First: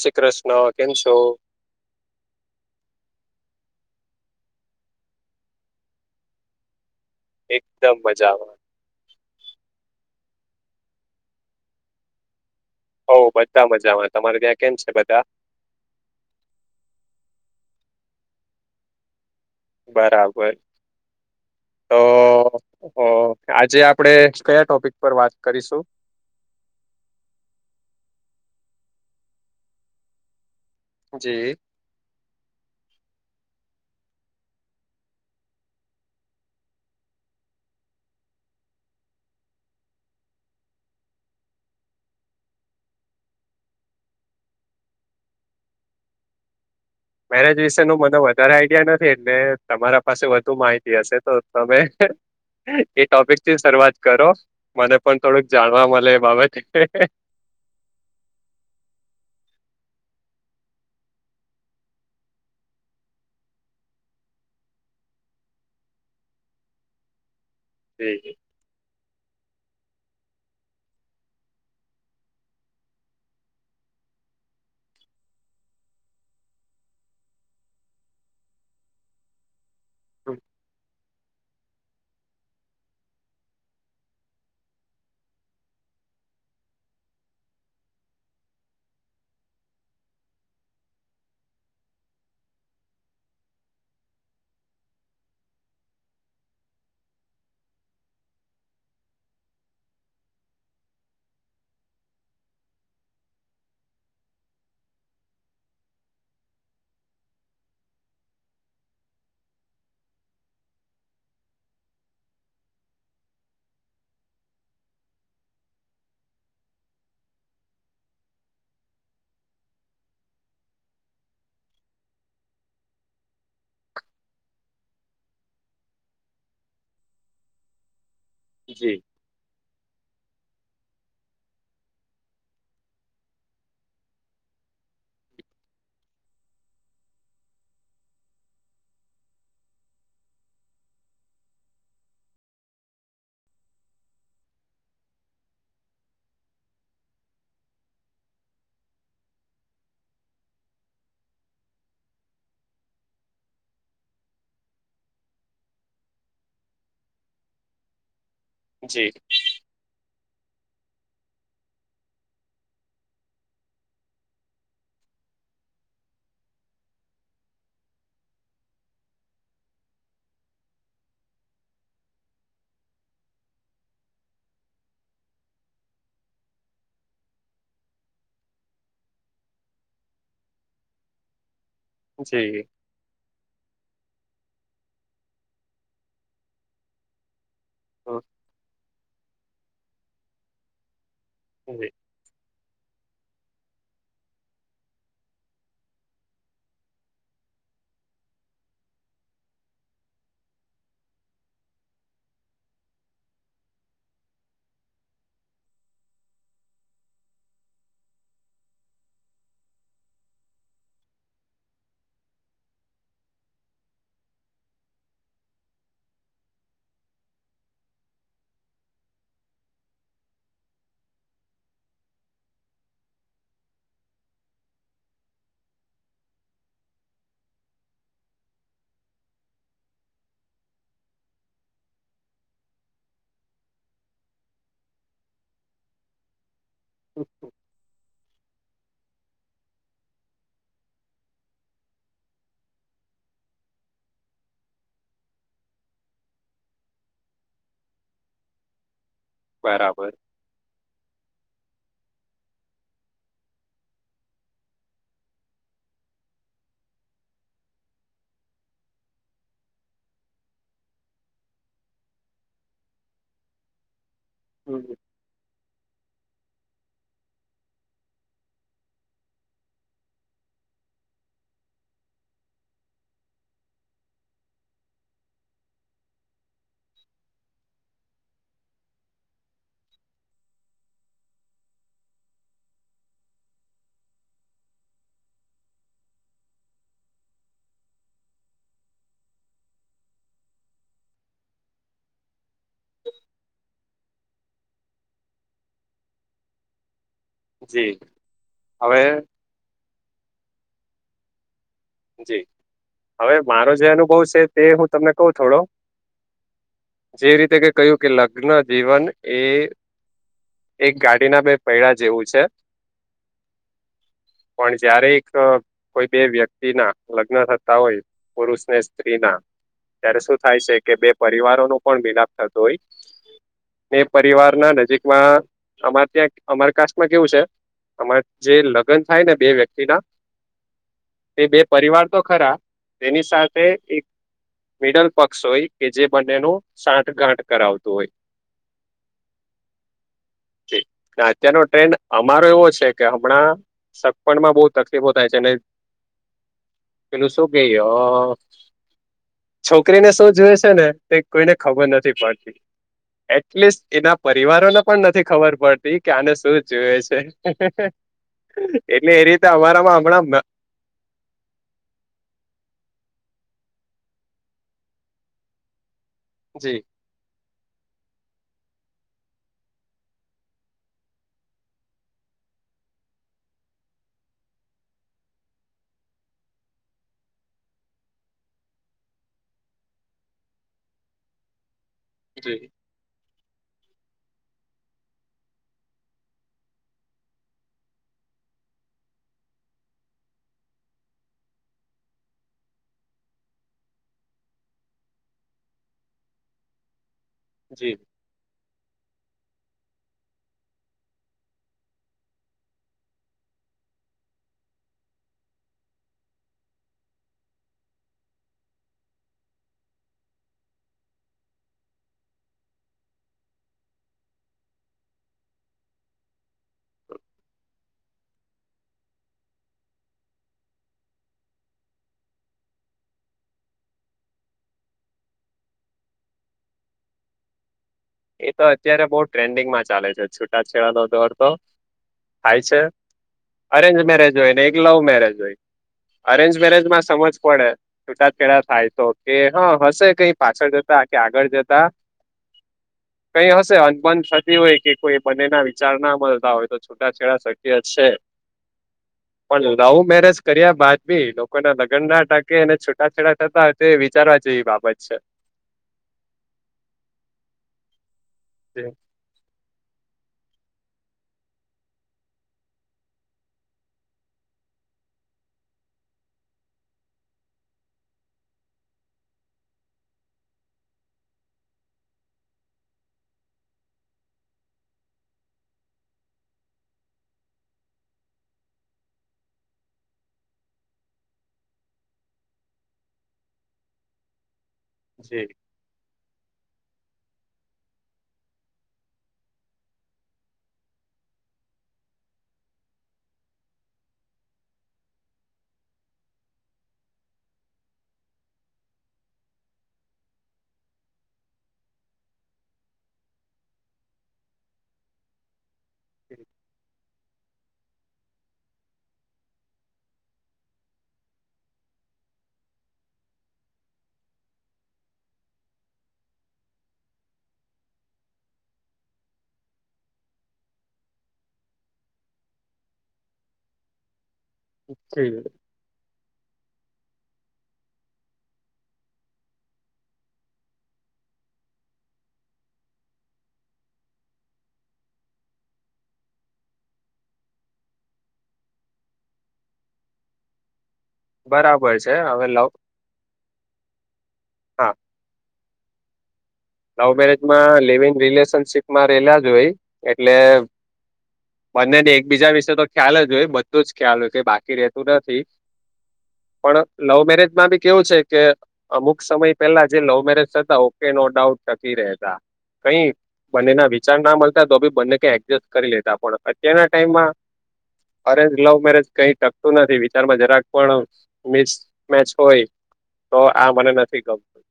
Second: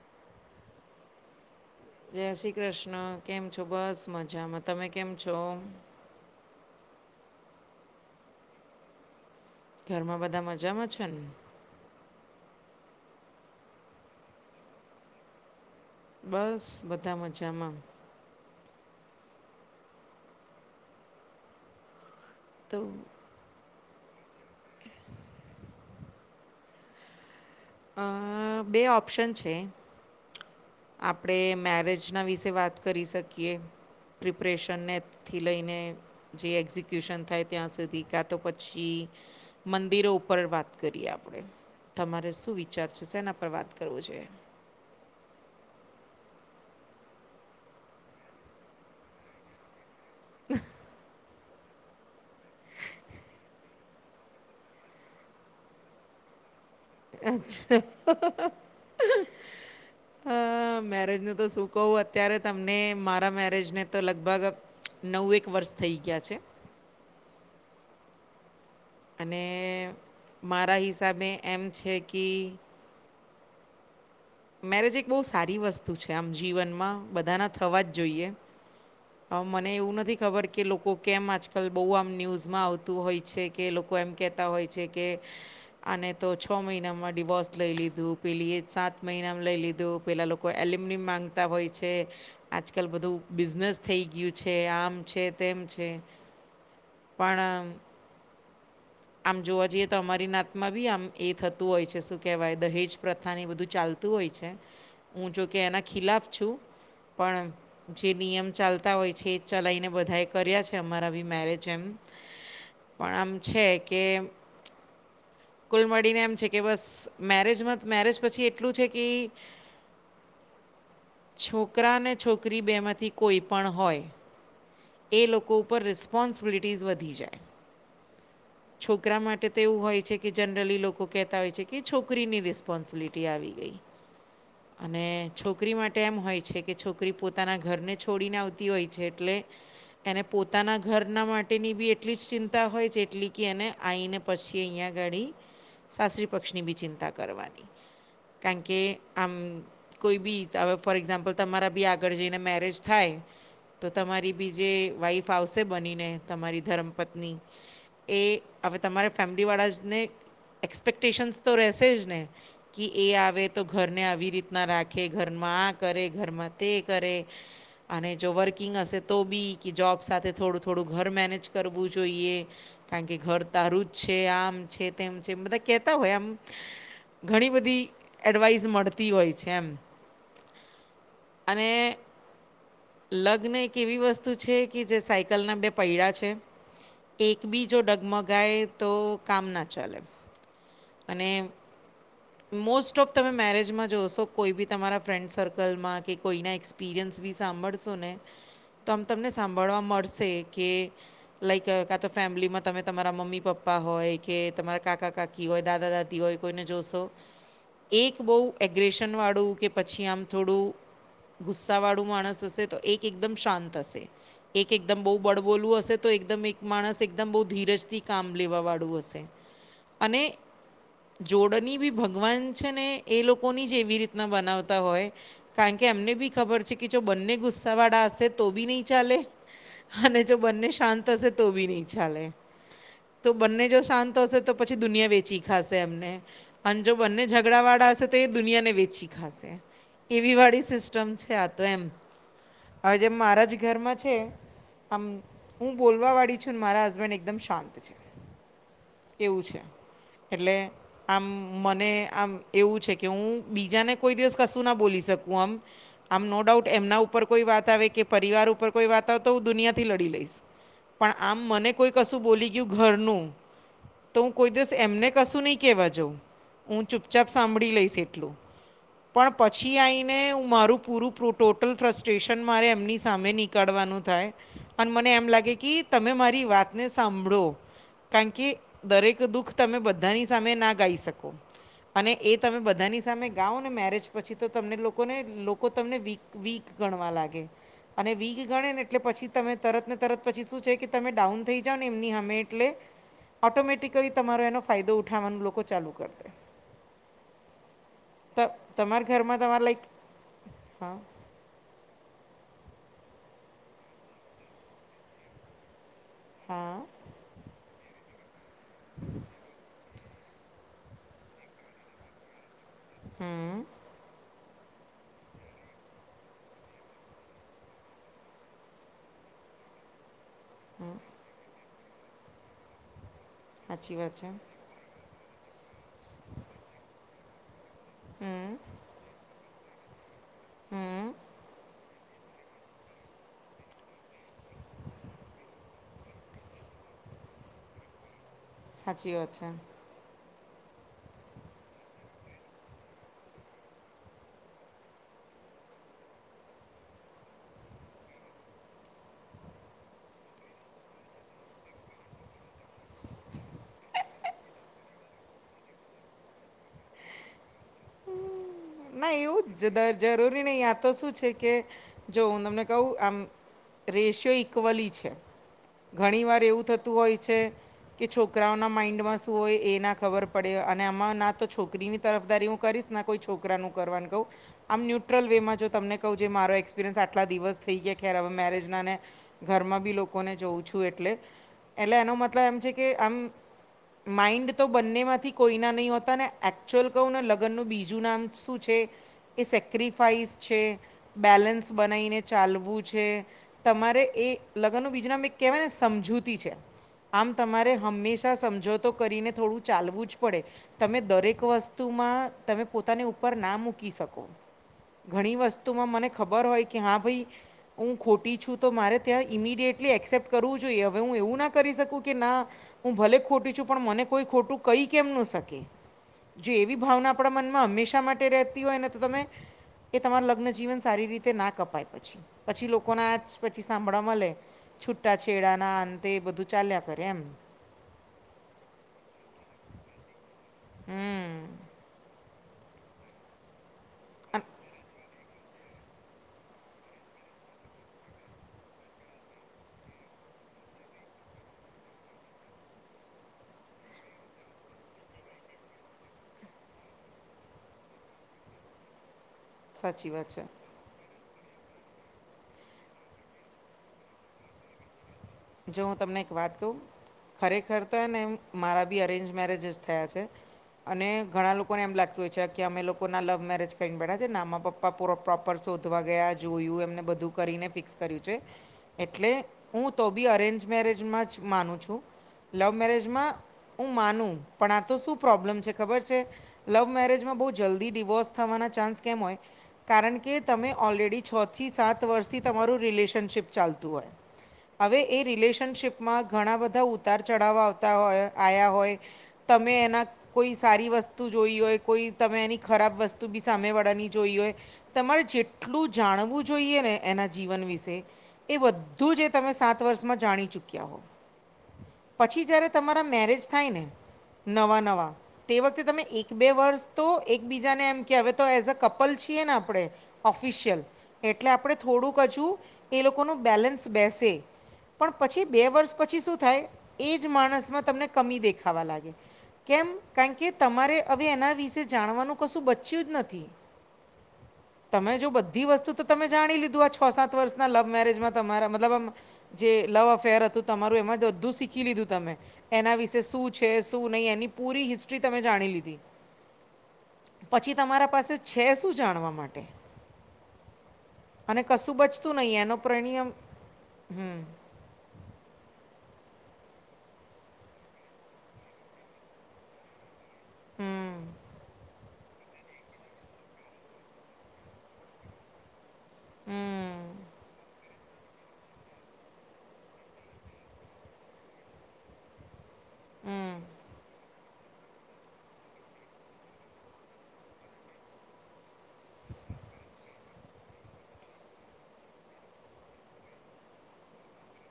શ્રી કૃષ્ણ કેમ છો? જય શ્રી કૃષ્ણ. કેમ છો? બસ મજામાં. તમે કેમ છો? એકદમ મજામાં. ઘરમાં બધા મજામાં છે ને? હઉ બધા મજામાં. તમારે ત્યાં કેમ છે બધા? બસ બધા મજામાં. બરાબર તો તો અ આજે આપડે કયા ટોપિક પર વાત કરીશું. અ બે ઓપ્શન છે આપડે જી મેરેજ ના વિશે વાત કરી શકીએ પ્રિપ્રેશનનેથી લઈને જે એક્ઝિક્યુશન થાય ત્યાં સુધી કાં તો પછી મંદિરો ઉપર વાત કરીએ આપડે તમારે શું વિચાર છે સેના પર વાત કરવો જોઈએ. મેરેજ વિશે નું મને વધારે આઈડિયા નથી એટલે તમારા પાસે વધુ માહિતી હશે. તો તમે. એ ટોપિક થી શરૂઆત કરો મને પણ થોડુંક જાણવા મલે એ બાબતે. અચ્છા હા હા હા. મેરેજ નું તો શું કવું અત્યારે તમને મારા મેરેજ ને તો લગભગ નઉએક વર્ષ થઈ ગ્યા છે. એ [unintelligible] અને મારા હિસાબે એમ છે કી મેરેજ એક બહુ સારી વસ્તુ છે આમ જીવનમાં બધાના થવા જ જોઈએ. હ મને એવું નથી ખબર કે લોકો કેમ આજકાલ બહુ આમ ન્યૂઝમાં આવતું હોય છે, કે લોકો એમ કહેતા હોય છે, કે અને તો છ મહિનામાં ડીવોર્સ લઈ લીધું પેલી એ સાત મહિનામાં લઈ લીધું પહેલાં એલ્યુમિનિયમ માગતા હોય છે આજકાલ બધું બિઝનેસ થઈ ગયું છે, આમ છે, તેમ છે. પણ આમ આમ જોવા જઈએ તો અમારી નાતમાં બી આમ એ થતું હોય છે, શું કેહેવાય દહેજ પ્રથા ને એ બધું ચાલતું તું હોય છે, હું જોકે એના ખિલાફ છું, પણ જે નિયમ ચાલતા હોય છે, એ ચલાવીને બધાએ કર્યા છે, અમારા બી મેરેજ એમ પણ આમ છે, કે કુલ મળીને એમ છે, કે બસ મેરેજમાં મેરેજ પછી એટલું છે, કે [inaudible] છોકરા ને છોકરી બેમાંથી કોઈ પણ હોય એ લોકો ઉપર રિસ્પોન્સિબિલિટીઝ વધી જાય. જી છોકરા માટે એ તે એવું હોય છે, કે જનરલી લોકો કહેતા હોય છે, કે છોકરીની રિસ્પોન્સિબિલિટી આવી ગઈ. [inaudible] અને છોકરી માટે એમ હોય છે, કે છોકરી પોતાના ઘરને છોડીને આવતી હોય છે, એટલે એને પોતાના ઘરના માટેની બી એટલી જ ચિંતા હોય છે, જેટલી કે અને આવીઈને પછી અહીંયા ગાળી સાસરી પક્ષની બી ચિંતા કરવાની કારણ કે આમ કોઈ બી હવે ફોર એક્ઝામ્પલ તમારા બી આગળ જઈને મેરેજ થાય તો તમારી બીજે વાઈફ આવશે બનીને તમારી ધરમપત્ની એ હવે જી તમારે ફેમિલીવાળા જને એક્સપેક્ટેશન્સ તો રહેશે જ ને કે એ આવે તો ઘરને આવી રીતના રાખે ઘરમાં આ કરે ઘરમાં તે કરે અને જો વર્કિંગ હશે તો બી કે જોબ સાથે થોડું થોડું ઘર મેનેજ કરવું જોઈએ કારણ કે ઘર તારું જ છે, આમ છે તેમ છે, મતલબ કેતા હોય આમ ઘણી બધી એડવાઈસ મળતી હોય છે, એમ અને જી લગ્ન એક એવી વસ્તુ છે, કે જે સાયકલના બે પૈડા છે. બીજો હમ, ડગમગાય તો કામ ના ચાલે અને હુ કેય મોસ્ટ ઓફ તમે મેરેજમાં જોશો કોઈ બી તમારા ફ્રેન્ડ સર્કલમાં કે કોઈના એક્સપિરિયન્સ બી સાંભળશો ને તો આમ તમને સાંભળવા મળશે કે લાઈક કાં તો ફેમિલીમાં તમે તમારા મમ્મી પપ્પા હોય કે તમારા કાકા કાકી કી હોય દાદા દાદી હોય કોઈને જોશો એક બહુ એગ્રસનવાળું કે પછી આમ થોડું ગુસ્સાવાળું માણસ હશે તો એક એકદમ શાંત હશે એક એકદમ બહુ બળબોલવું હશે તો એકદમ એક માણસ એકદમ બહુ ધીરજથી કામ લેવાવાળું હશે અને જોડની બી ભગવાન છે, ને એ લોકોની જ એવી રીતના બનાવતા હોય. કારણ કે એમને બી ખબર છે, કે જો બંને ગુસ્સાવાળા હશે તો બી નહીં ચાલે. અને જો બંને શાંત હશે તો બી નહી ચા લે તો બંને જો શાંત હશે તો પછી દુનિયા વેચી ખાશે એમને અને જો બંને ઝંગડાવાળા હશે તો એ દુનિયાને વેચી ખાશે, એવી વાળી સિસ્ટમ છે આ તો એમ અ.. જે મારા જ ઘરમાં છે આમ, હું બોલવાવાળી છું ને, મારા હસબેન્ડ એકદમ શાંત છે. એવું છે, બરાબર એટલે આમ, મને આમ એવું છે કે, હું બીજાને કોઈ દિવસ કશું ના બોલી શકું આમ આમ, નો ડાઉટ એમના ઉપર કોઈ વાત આવે કે, પરિવાર ઉપર કોઈ વાત આવે, તો હું દુનિયાથી લડી લઈશ. પણ આમ મને કોઈ કશું બોલી ગયું ઘરનું તો હું કોઈ દિવસ હમ, એમને કશું નહીં કહેવા જાઉં, હું ચૂપચાપ સાંભળી લઈશ એટલું પણ પછી આઈ ને મારું પૂરું ટોટલ ફ્રસ્ટ્રેશન મારે એમની સામે નીક કાળવાનું થાય અને મને એમ લાગે કે તમે મારી વાતને સાંભળો કારણ કે, દરેક દુઃખ તમે બધાની સામે ના કાહિ શકો અને એ તમે બધાની સામે ગાઓ ને મેરેજ પછી તો તમને લોકોને, લોકો તમને વીક વીક ગણવા લાગે. અને વીક ગણે ને એટલે પછી તમે તરત ને તરત પછી શું છે કે, તમે ડાઉન થઈ જાઓ ને એમની હામે એટલે ઓટોમેટિકલી તમારો એનો ફાયદો ઊઠવાનું લોકો ચાલુ કર દે જી ત, હવે તમાર ઘરમાં તમારે લાઈક, હા જી, હવે મારો જે અનુભવ છે, તે હું તમને કઉ થોડો હા જે રીતે કે કહ્યું કે, લગ્ન જીવન એ એક ગાડીના બે પૈડા જેવું છે. હમ પણ જયારે એક.. કોઈ બે વ્યક્તિ ના લગ્ન થતા હોય, પુરુષને સ્ત્રી ના ત્યારે શું- થાય સે કે બે પરિવારો નું પણ મિલાપ થતું હોય, સાચી બે વાત છે પરિવાર ના નજીક માં, અમાર ત્યાં અમાર કાસ્ટમાં કેવું છે અમારે હમ જે લગન થાય ને બે વ્યક્તિ ના હમ્મ એ બે પરિવાર તો ખરા, તેની સાથે એક મિડલ પક્ષ હોય કે, જે બંને નો સાંઠ ગાંઠ કરાવતું હોય. હાચી વાત છે. ને અત્યારનો ટ્રેન્ડ અમારો એવો છે, કે હમણાં સગપણ માં બઉ તકલીફો થાય છે ને પેલું શું કે ય... છોકરીને શું જોઈએ છે ને, એ કોઈને ખબર નથી પડતી એટલીસ્ટ એના પરિવારોને પણ નથી ખબર પડતી કે, આને શું જોઇએ છે. એટલે ના, એ રીતે એવું અમારામાં જ જરૂરી હમણાં નહી, આ તો શું છે કે જો, હું તમને કહું આમ રેશિયો ઈક્વલી છે, ઘણી વાર એવું જી થતું હોય છે. કે છોકરાઓના માઈન્ડમાં શું હોય, એ ના ખબર પડે અને આમાં ના તો છોક કરીની તરફદારી હું કરીશ, ના કોઈ છોકરાનું કરવાનું કહું. આમ ન્યુટ્રલ વે માં જો તમને કહું, જે મારો એક્સપિરિયન્સ આટલા દિવસ થઈ ગયા, ખેર હવે મેરેજના ને ઘરમાં બી લોકોને જોઉં છું, એટલે એટલે એનો મતલબ એમ જી છે કે, આમ માઇન્ડ તો બંને માંથી કોઈના નહીં હોતા ને એકચુઅલ કહું ને લગન નું બીજું નામ શું છે, એ સેક્રિફાઈસ છે. બેલેન્સ બનાઈને ચાલવું છે તમારે એ લગન નું બીજું નામ એક કહેવાય ને સમજૂતી છે આમ તમારે જી હંમેશા સમજોતો કરીને થોડું ચાલવું જ પડે તમે દરેક વસ્તુમાં તમે પોતાની ઉપર ના મૂકી શકો ઘણી વસ્તુમાં મને ખબર હોય કે હા ભઈ હું ખોટી છું તો મારે ત્યાં ઇમિડિયેટલી એક્સેપ્ટ કરવું જોઈએ હવે હું એવું ના કરી શકું કે ના હું ભલે ખોટી છું પણ મને કોઈ ખોટું કઈ કેમ ન શકે જો એવી ભાવના આપણા મનમાં હંમેશા માટે રહેતી હોય ને તો તમે એ તમાર લગ્નજીવન સારી રીતે ના કપાય પછી પછી લોકોના આ જ પછી સાંભળવા મલે છૂટા છેડાના અંતે એ બધું ચાલ્યા કરે એમ એ તો અત્યારે બહુ ટ્રેન્ડિંગમાં ચાલે છે છૂટાછેડા ન દોર તો થાય છે અરેન્જ મેરેજ હોય ને એક લવ મેરેજ હોય અરેન્જ મેરેજમાં સમજ પડે છૂટા છેડા થાય તો કે હ હશે કઈ પાછળ જતા કે આગળ જતા કઈ હશે અનબન થતી હોય કે કોઈ બને ના વિચાર ના મળતા હોય તો છુટાછેડા શક્ય છે પણ લવ સાચી વાત મેરેજ છે કર્યા બાદ ભી લોકોના લગન ના ટકે એને છૂટાછેડા થતા હોય તો વિચારવા જેવી બાબત છે. જો હું તમને એક વાત કહું ખરેખર તો એને એમ મારા બી અરેન્જ મેરેજ જ થયા છે [inaudible] અને ઘણા લોકોને એમ લાગતું હોય છે કે અમે લોકો ના લવ મેરેજ કરીને બેઠા છે ને આમાં પપ્પા પૂરો પ્રોપર શોધવા ગયા જોયું એમને બધું કરીને ફિક્સ કર્યું છે એટલે હું તો બી અરેન્જ મેરેજમાં જ માનું છું લવ મેરેજમાં હું માનું પણ આ તો શું પ્રોબ્લેમ છે ખબર છે લવ મેરેજમાં બહુ જલ્દી ડિવોર્સ થવાના ચાન્સ કેમ હોય કારણ કે તમે ઓલરેડી છ થી સાત વર્ષથી તમારું રિલેશનશીપ ચાલતું હોય હવે એ જી રિલેશનશીપમાં ઘણા બધા ઉતાર ચઢાવ આવતા હોય આયા હોય તમે એના કોઈ સારી વસ્તુ જોઈ હોય કોઈ તમે એની ખરાબ વસ્તુ બી સામેવાળાની જોઈ હોય. તમારે જેટલું જાણવું જોઈએ ને એના જીવન વિશે એ બધું જ તમે સાત વર્ષમાં જાણી ચૂક્યા પછી જયારે તમારા મેરેજ થાય ને નવા નવા તે વખતે તમે એક બે વર્ષ તો એકબીજાને એમ કવે તો એઝ અ કપલ છીએ ને આપણે ઓફિશિયલ એટલે આપણે થોડું ક હજું એ લોકોનું બેલેન્સ બેસે પણ પછી બે વર્ષ પછી શું થાય એ જ માણસમાં તમને કમી દેખાવા લાગે. કેમ કારણ કે તમારે હવે એના વિશે જાણવાનું કશું બચ્યું જ નથી. [inaudible] તમે જો બધી વસ્તુ તો તમે જાણી લીધું આ છ સાત વર્ષના લવ મેરેજમાં તમારા મ મતલબમ જે લવ અફેર હતું તમારું એમાં જ બધું શીખી લીધું તમે. એના વિશે શું છે શું નહીં એની પૂરી હિસ્ટ્રી તમે જાણી લીધી. પછી તમારા પાસે છે શું જાણવા માટે અને બરાબર કશું છે બચતું હવે નહી લવ એનો પરણિયમ હમ્મ. હા લવ મેરેજમાં લવ ઇન રિલેશનશીપમાં રહેલા જ હોય એટલે બંનેને એકબીજા વિશે તો ખ્યાલ જ હોય બધું જ ખ્યાલ હોય કે બાકી રેતું નથી. પણ લવ મેરેજમાં બી કેવું છે કે અમુક સમય પેલા જે લવ મેરેજ થતા ઓકે નો ડાઉટ ટકી રહેતા. કઈ બંનેના વિચાર ના મળતા તો ભી બંને એડજસ્ટ કરી લેતા પણ અત્યારના ટાઈમમાં અરે લવ મેરેજ કઈ ટકતું નથી વિચારમાં જરાક પણ મિસ મેચ હોય તો આ મને નથી ગમતું.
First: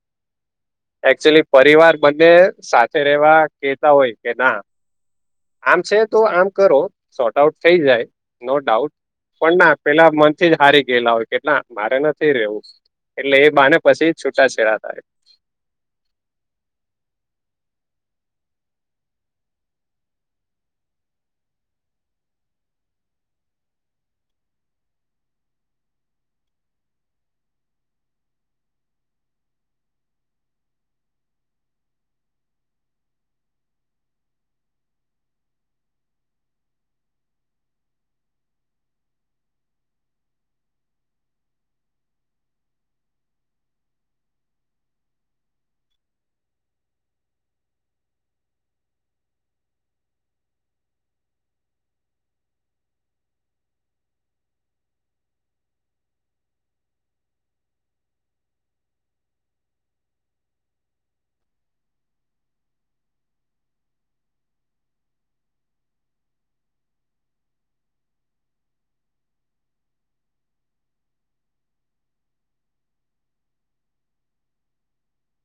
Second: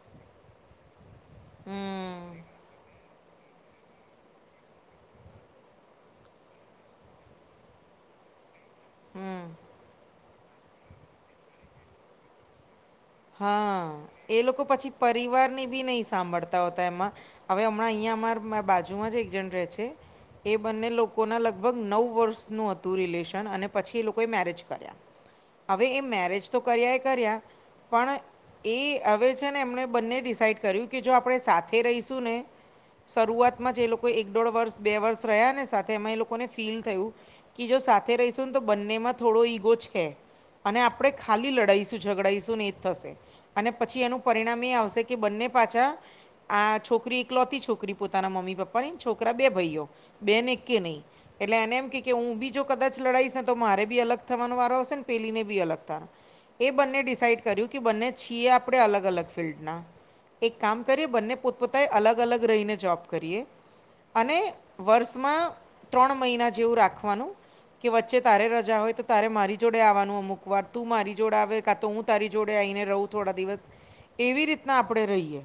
એકચુલી પરિવાર બંને સાથે રહેવા કહેતા હોય કે ના આમ છે તો આમ કરો, શોર્ટ આઉટ થઈ જાય. નો ડાઉટ પણ ના પેલા મનથી જ હારી ગયેલા હોય કે ના મારે નથી રહેવું. હા એ લોકો પછી થાય પરિવારની બી નહી સાંભળતા હોતા એમાં હવે હમણાં અહિયાં અમાર બાજુમાં જ એક જણ રહે છે એ બંને લોકોના લગભગ નવ વર્ષનું હતું રિલેશન અને પછી એ લોકોએ મેરેજ કર્યા. હવે એ મેરેજ તો કર્યા એ કર્યા પણ એ હવે છે ને એમણે બંને ડિસાઈડ કર્યું કે જો આપણે રહીશું ને શરૂઆતમાં જ એ લોકો એક દોઢ વર્ષ, બે વર્ષ રહ્યા ને સાથે એમાં એ લોકોને ફીલ થયું કે જો સાથે રહીશું ને તો બંનેમાં થોડો ઈગો છે અને આપણે ખાલી લડાઈશુ, ઝગડાઈશું નહી થશે અને પછી એનું પરિણામ એ આવશે કે બંને પાછા આ છોકરી એકલોતી છોકરી પોતાના મમ્મી પપ્પાની. છોકરા બે ભઈઓ. બેન એકે નહીં. એટલે એને એમ કે હું બી જો કદાચ લડાઈશ ને તો મારે બી અલગ થવાનો વારો આવશે ને પેલી ને બી અલગ થવાનો. એ બંને ડિસાઈડ કર્યું કે બંને છીએ આપણે અલગ અલગ ફિલ્ડના એક કામ કરીએ બંને પોતપોતાએ અલગ અલગ રહીને જોબ કરીએ અને વર્ષમાં ત્રણ મહિના જેવું રાખવાનું કે વચ્ચે તારે રજા હોય તો તારે મારી જોડે આવવાનું અમુક વાર તું મારી જોડે આવે કા તો હું તારી જોડે આઈને રહું થોડા દિવસ એવી રીતના આપણે રહીએ.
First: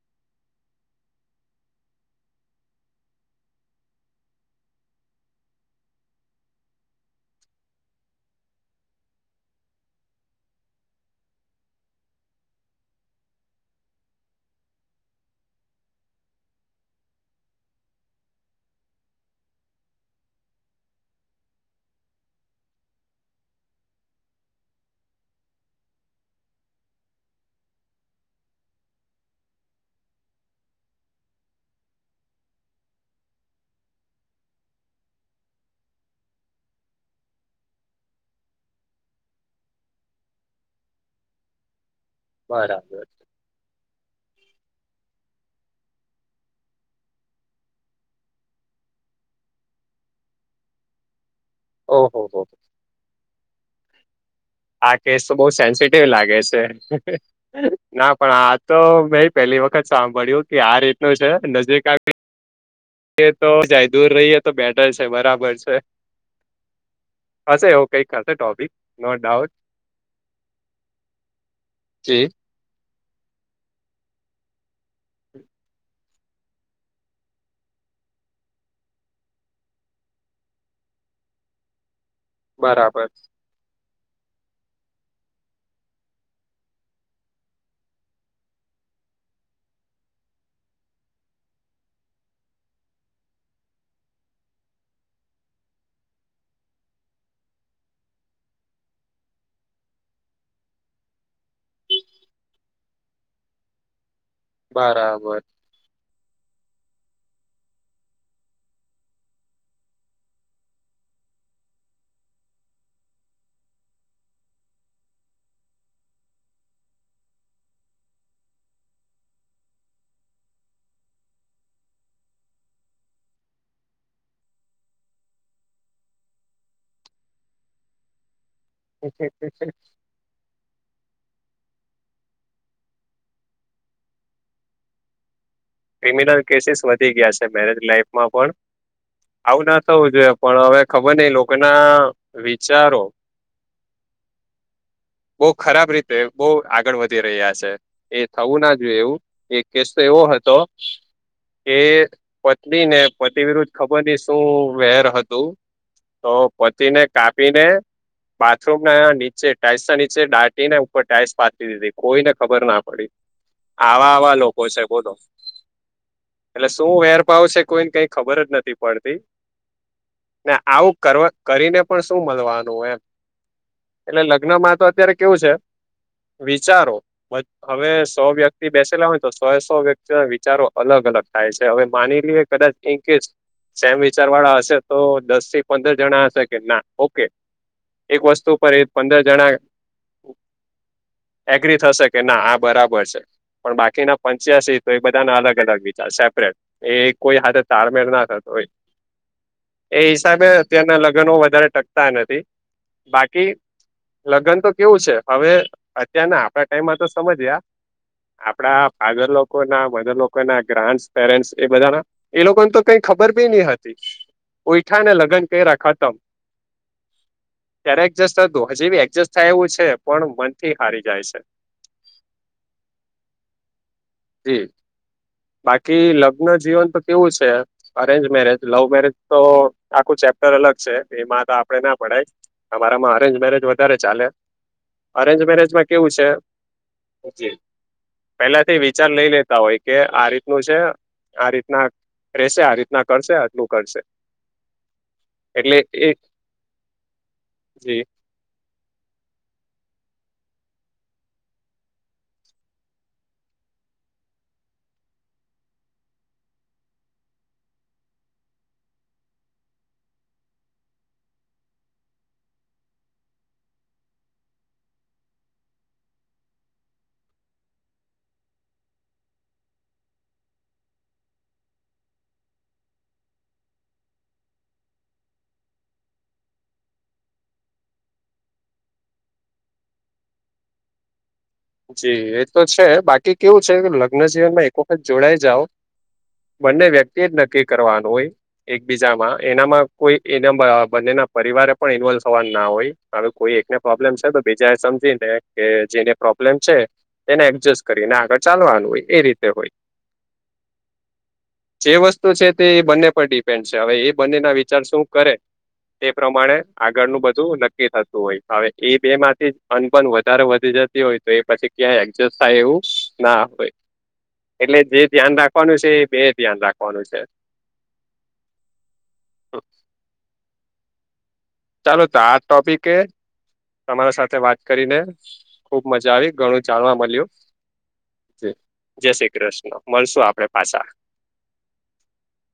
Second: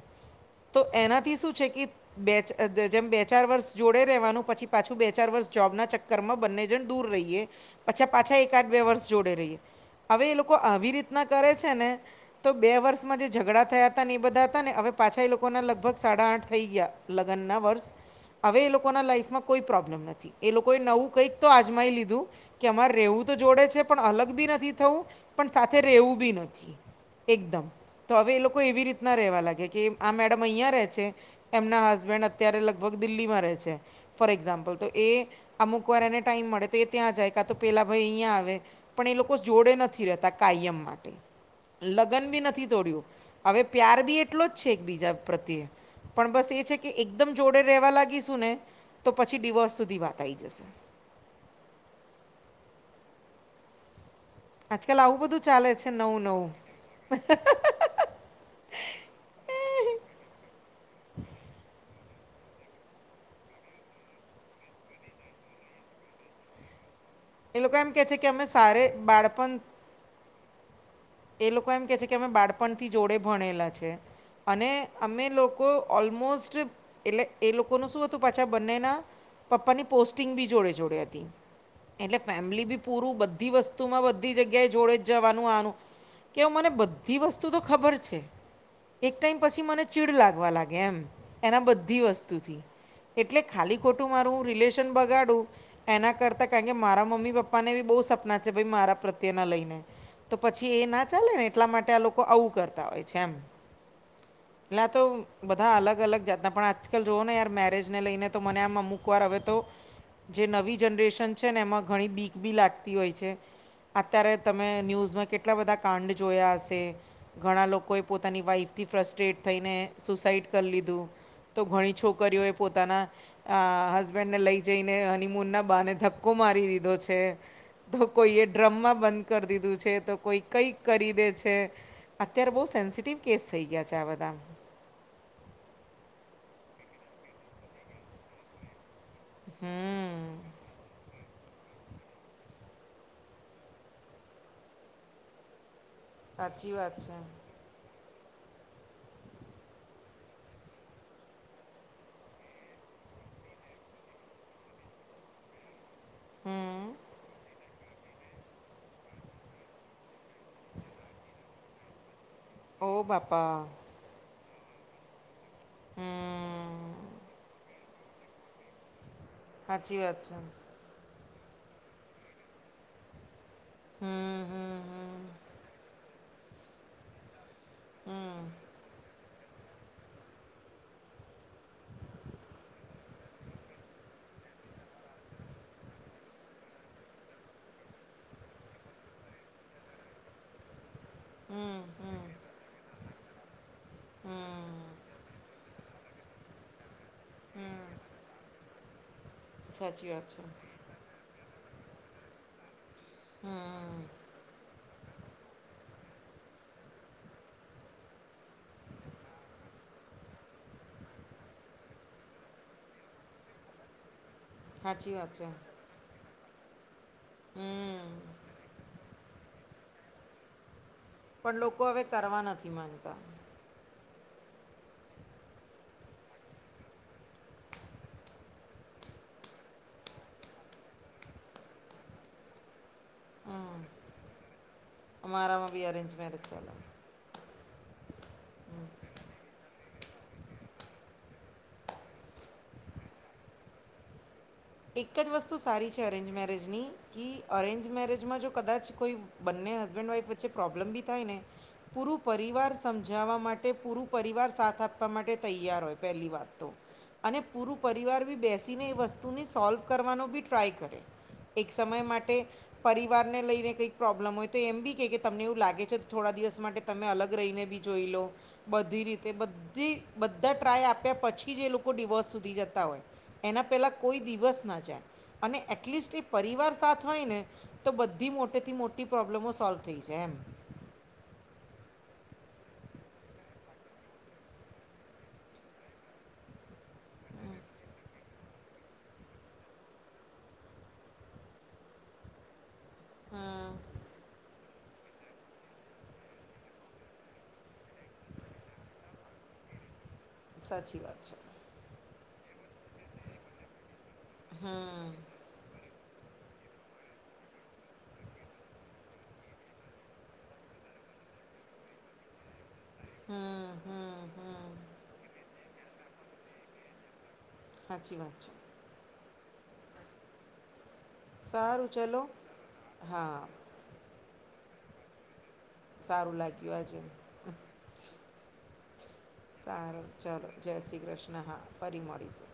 તો એના થી શું છે કી બે ચ અ ધ જેમ બે ચાર વર્ષ જોડે રવાનું પછી પાછું બે ચાર વર્ષ જોબના ચક્ક રમાં બંને જણ દૂર રહીએ પછી આ પાછા એકાદ બે વર્ષ જોડે રહીએ. હવે એ લોકો આવી રીતના કરે છે ને તો બે વર્ષમાં જે ઝઘડા થયા હતા એ બધા હતા ને હવે પાછા એ લોકોના લગભગ સાડા આઠ થઈ ગયા લગનના વર્ષ હવે એ લોકોના લાઈફમાં કોઈ પ્રોબ્લેમ નથી એ લોકોએ નવું કંઈક તો આજમાઈ લીધું કે અમારે રહેવું તો જોડે છે પણ અલગ ભી નથી થવું પણ સાથે રહેવું ભી નથી. એકદમ તો હવે એ લોકો એવી રીતના રહેવા લાગે કે આ મેડમ અહીયાં રહે છે એમના હસબેન્ડ અત્યારે લગભગ દિલ્હીમાં રહે છે. ફોર એક્ઝામ્પલ તો એ અમુક વાર એને ટાઈમ મળે તો એ ત્યાં જાય કાં તો પેલા ભઈ અહીંયા આવે. પણ એ લોકો જોડે નથી રહેતા કાયમ માં લગન ભી નથી તોડ્યું બરાબર હવે પ્યાર ભી એટલો જ છે એકબીજા પ્રત્યે. પણ બસ એ છે કે એકદમ જોડે રહેવા લાગીશું ને તો પછી ડિવોર્સ સુધી વાત આઈ જશે. ઓ હો હો. આ આજકાલ આવું કેસ તો બધું બઉ ચાલે છે સેન્સિટિવ નવું લાગે નવું છે. ના પણ આ તો મે એ પેહલી વખત સાંભળ્યું કે આ રીતનું નજીક આવી યે તો જાય દૂર રહીએ તો બેટર છે બરાબર છે. એ હશે લોકો એવું એમ કહે કઈક છે કે હશે અમે ટોપિક સારે નો ડાઉટ. બાળપણ એ લોકો એમ કે છે કે જી અમે બાળપણથી જોડે ભણેલા છે. અને અમે લોકો ઓલમોસ્ટ એટલે એ લોકોનું શું હતું પાછા બંનેના પપ્પાની પોસ્ટિંગ ભી જોડે જોડે હતી. એટલે ફેમિલી ભી બરાબર પૂરું બધી વસ્તુમાં બધી જગ્યાએ જોડે જ જવાનું આવવાનું. કે હ મને બધી વસ્તુ તો ખબર છે. એક પછી મને ચીડ લાગવા એમ એના બધી વસ્તુથી. એટલે ખાલી ખોટું મારું રિલેશન બગાડું એના કરતાં કારણ કે મારા પપ્પાને ભી બહુ સપના છે ભાઈ મારા પ્રત્યેના લઈને. તો પછી એ ના ચાલે ને એટલા માટે આ લોકો આવું કરતા હોય છે એમ. ના તો બરાબર બ બધા અલગ અલગ જાતના પણ આજકાલ જોઓ ને યાર મેરેજને લઈને તો મને આમ અમુક વાર હવે તો જે નવી જનરેશન છે ને એમાં ઘણી બીક બી લાગતી હોય છે. અત્યારે તમે ન્યૂઝમાં કેટલા બધા કાંડ જોયા હશે. ઘણા લોકોએ પોતાની વાઈફથી ફ્રસ્ટ્રેટ થઈને સુસાઈડ કર લીધું. તો ઘણી છોકરીઓ એ પોતાના આ હસબેન્ડ ને લઈ જઈને હનીમૂન ના બાને ધક્કો મારી દીધો છે. તો કોઈ એ ડ્રમમાં બંધ કરી દીધું છે કોઈ કઈ કરી દે છે અત્યારે બહુ સેન્સિટિવ કેસ થઈ ગયા છે આ બધા. ક્રિમિનલ કેસીસ વધી ગયા છે મેરેજ લાઈફમાં પણ આવું ના થવું જોઈએ હમ પણ હવે ખબર નઈ લોકો ના વિચારો બહુ ખરાબ રીત તે બહુ સાચી વાત આગળ છે વધી રહ્યા છે એ થવું ના જોઈએ એવું એક કેસ તો એવો હતો [inaudible] કે પત્ની ને પતિ વિરુદ્ધ ખબર નહીં શું વેર હતું ઓ હમ પતિને કાપીને બાથરૂમ ના નીચે ટાઈલ્સ ના નીચે ડાટી ને ઉપર ટાઈલ્સ પાતી દીધી કોઈને ખબર ના ઓ પડી બાપા આવા આવા લોકો છે બોલો. હમ્મ. એટલે શું વેરપાવ છે કોઈને કઈ ખબર જ નથી પડતી. સાચી વાત છે ને આવું કરવા કરીને પણ શું મલવાનું એમ એટલે હમ લગ્નમાં હમ તો અત્યારે હમ કેવું છે વિચારો વ હવે સો વ્યક્તિ બેસેલા હોય તો સો સો વ્યક્તિ વી વચારો અલગ અલગ થાય છે હવે માની લઈએ કદાચ ઇન કેસ સેમ વિચાર વાળા હશે તો દસ થી પંદર જણા હશે કે ના ઓકે એક વસ્તુ પર એ પંદર જણા એગ્રી હમ થશે કે હમ ના આ બરાબર છે પણ બાકીના પંચ્યાસી તો એક હમ બધા ના અલગ અલગ વિચાર સેપરેટ એ કોઈ હાથે તારમેર ના થતો હોય. એ સાચી વાત છે હિસાબે અત્યારના લગ્નો વધારે ટકતા નથી. બાકી હમ લગ્ન તો કેવું છે હવે અત્યારના પડા ટાઈમમાં તો સમજ્યા આપડા ફાધર લોકો ના બધા લોકોના ગ્રાન્ડસ પેટેન્ટસ એ બધા એ લોકોને તો કઈ ખબર બી નહીં હતી. ગોયઠાને સાચી વાત લગ્ન છે કર્યા ખતમ ત્યારે હમ એડજસ્ટ હતું હજી બી એડજેસ્ટ થાય એવું છે પણ મનથી હારી જાય છે. પણ લોકો હવે કરવા નથી માંગતા. જી બાકી લગ્ન જીવન તો કેવું છે અરેન્જ મેરેજ લવ મેરેજ તો આખું ચેપ્ટર અલગ છે એમાં તો આપડે ના પડાય તમારામાં અરેંજ મેરેજ વધારે ચાલે અરેન્જ અમારામાં બી મેરેજમાં કેવું અરેન્જ છે મેરેજ ચાલે જી પેલાથી વિચાર લઈ લેતા હોય કે આ રીતનું છે આ રીતના રેશે આ રીતના કરશે આટલું કરશે એક જ વસ્તુ એટલે સારી છે એ અરેન્જ મેરેજની કી અરેંજ જી મેરેજ માં જો કદાચ કોઈ બંને હસબેન્ડ વાઇફ વચ્ચે પ્રોબ્લેમ બી થાય ને પૂરું પરિવાર સમજાવવા માટે પૂરું પરિવાર સાથ આપવા માટે તૈયાર હોય પહેલી વાત તો. અને પૂરું પરિવાર બી બેસીને એ વસ્તુને સોલ્વ કરવાનો બી ટ્રાય કરે. એક સમય માટે પરિવારને લઈને કંઈક પ્રોબ્લેમ હોય તો એમ બી કે કે તમને એવું લાગે છે થોડા દિવસ માટે તમે અલગ રહીને બી જોઈ લો. બધી રીતે બધી બધા ટ્રાય આપ્યા પછી જ એ લોકો ડિવોર્સ સુધી જતા હોય. એના પહેલા કોઈ દિવસ ના જાય અને એટલીસ્ટ એ પરિવાર સાથ હોય ને તો બધી મોટે થી મોટી પ્રોબ્લેમો સોલ્વ થઈ જાય એમ. જી એ તો છે બાકી કેવું છે લગ્ન જવનમાં એક વખત જોડાઈ જાઓ બંને વ્યક્તિ એજ નક્કી કરવાનું હોય. એકબીજામાં એનામાં કોઈ એના બ બંનેના પરિવારે પણ ઇન્વોલ્વ થવાનું ના હોય. હવે કોઈ હમ એકને પ્રોબ્લેમ છે તો બીજા એ સમજી ને કે જેને પ્રોબ્લેમ છે એને એડજસ્ટ કરીને આગળ ચાલવાનું હોય એ રીતે હોય. સાચી વાત છે. જે વસ્તુ છે તે એ બંને પર ડિપેન્ડ છે હવે એ બંનેના વિચાર શું હમ કરે તે પ્રમાણે આગળનું બધું નક્કી થતું હોય હવે એ બે માંથી જ અનબન વધારે વધી જ તી હોય તો એ પછી ક્યાં એજસ્ટ થાય એવું ના હોય હમ હમ હમ. એટલે જે ધ્યાન રા ખવાનું છે એ બે એ ધ્યાન રાખવાનું છે. હાચી વાત છે. સારુ ચાલો તો ચલો આ ટોપિકે હા. તમારા સાથે વાત કરીને ખુબ મજા આવી સારું ઘણું લાગ્યું જાણવા આજે મલ્યું. છે જય શ્રી સારું મળશું ચલો આપડે જય પાછા શ્રી કૃષ્ણ હા ફરી મળીશું.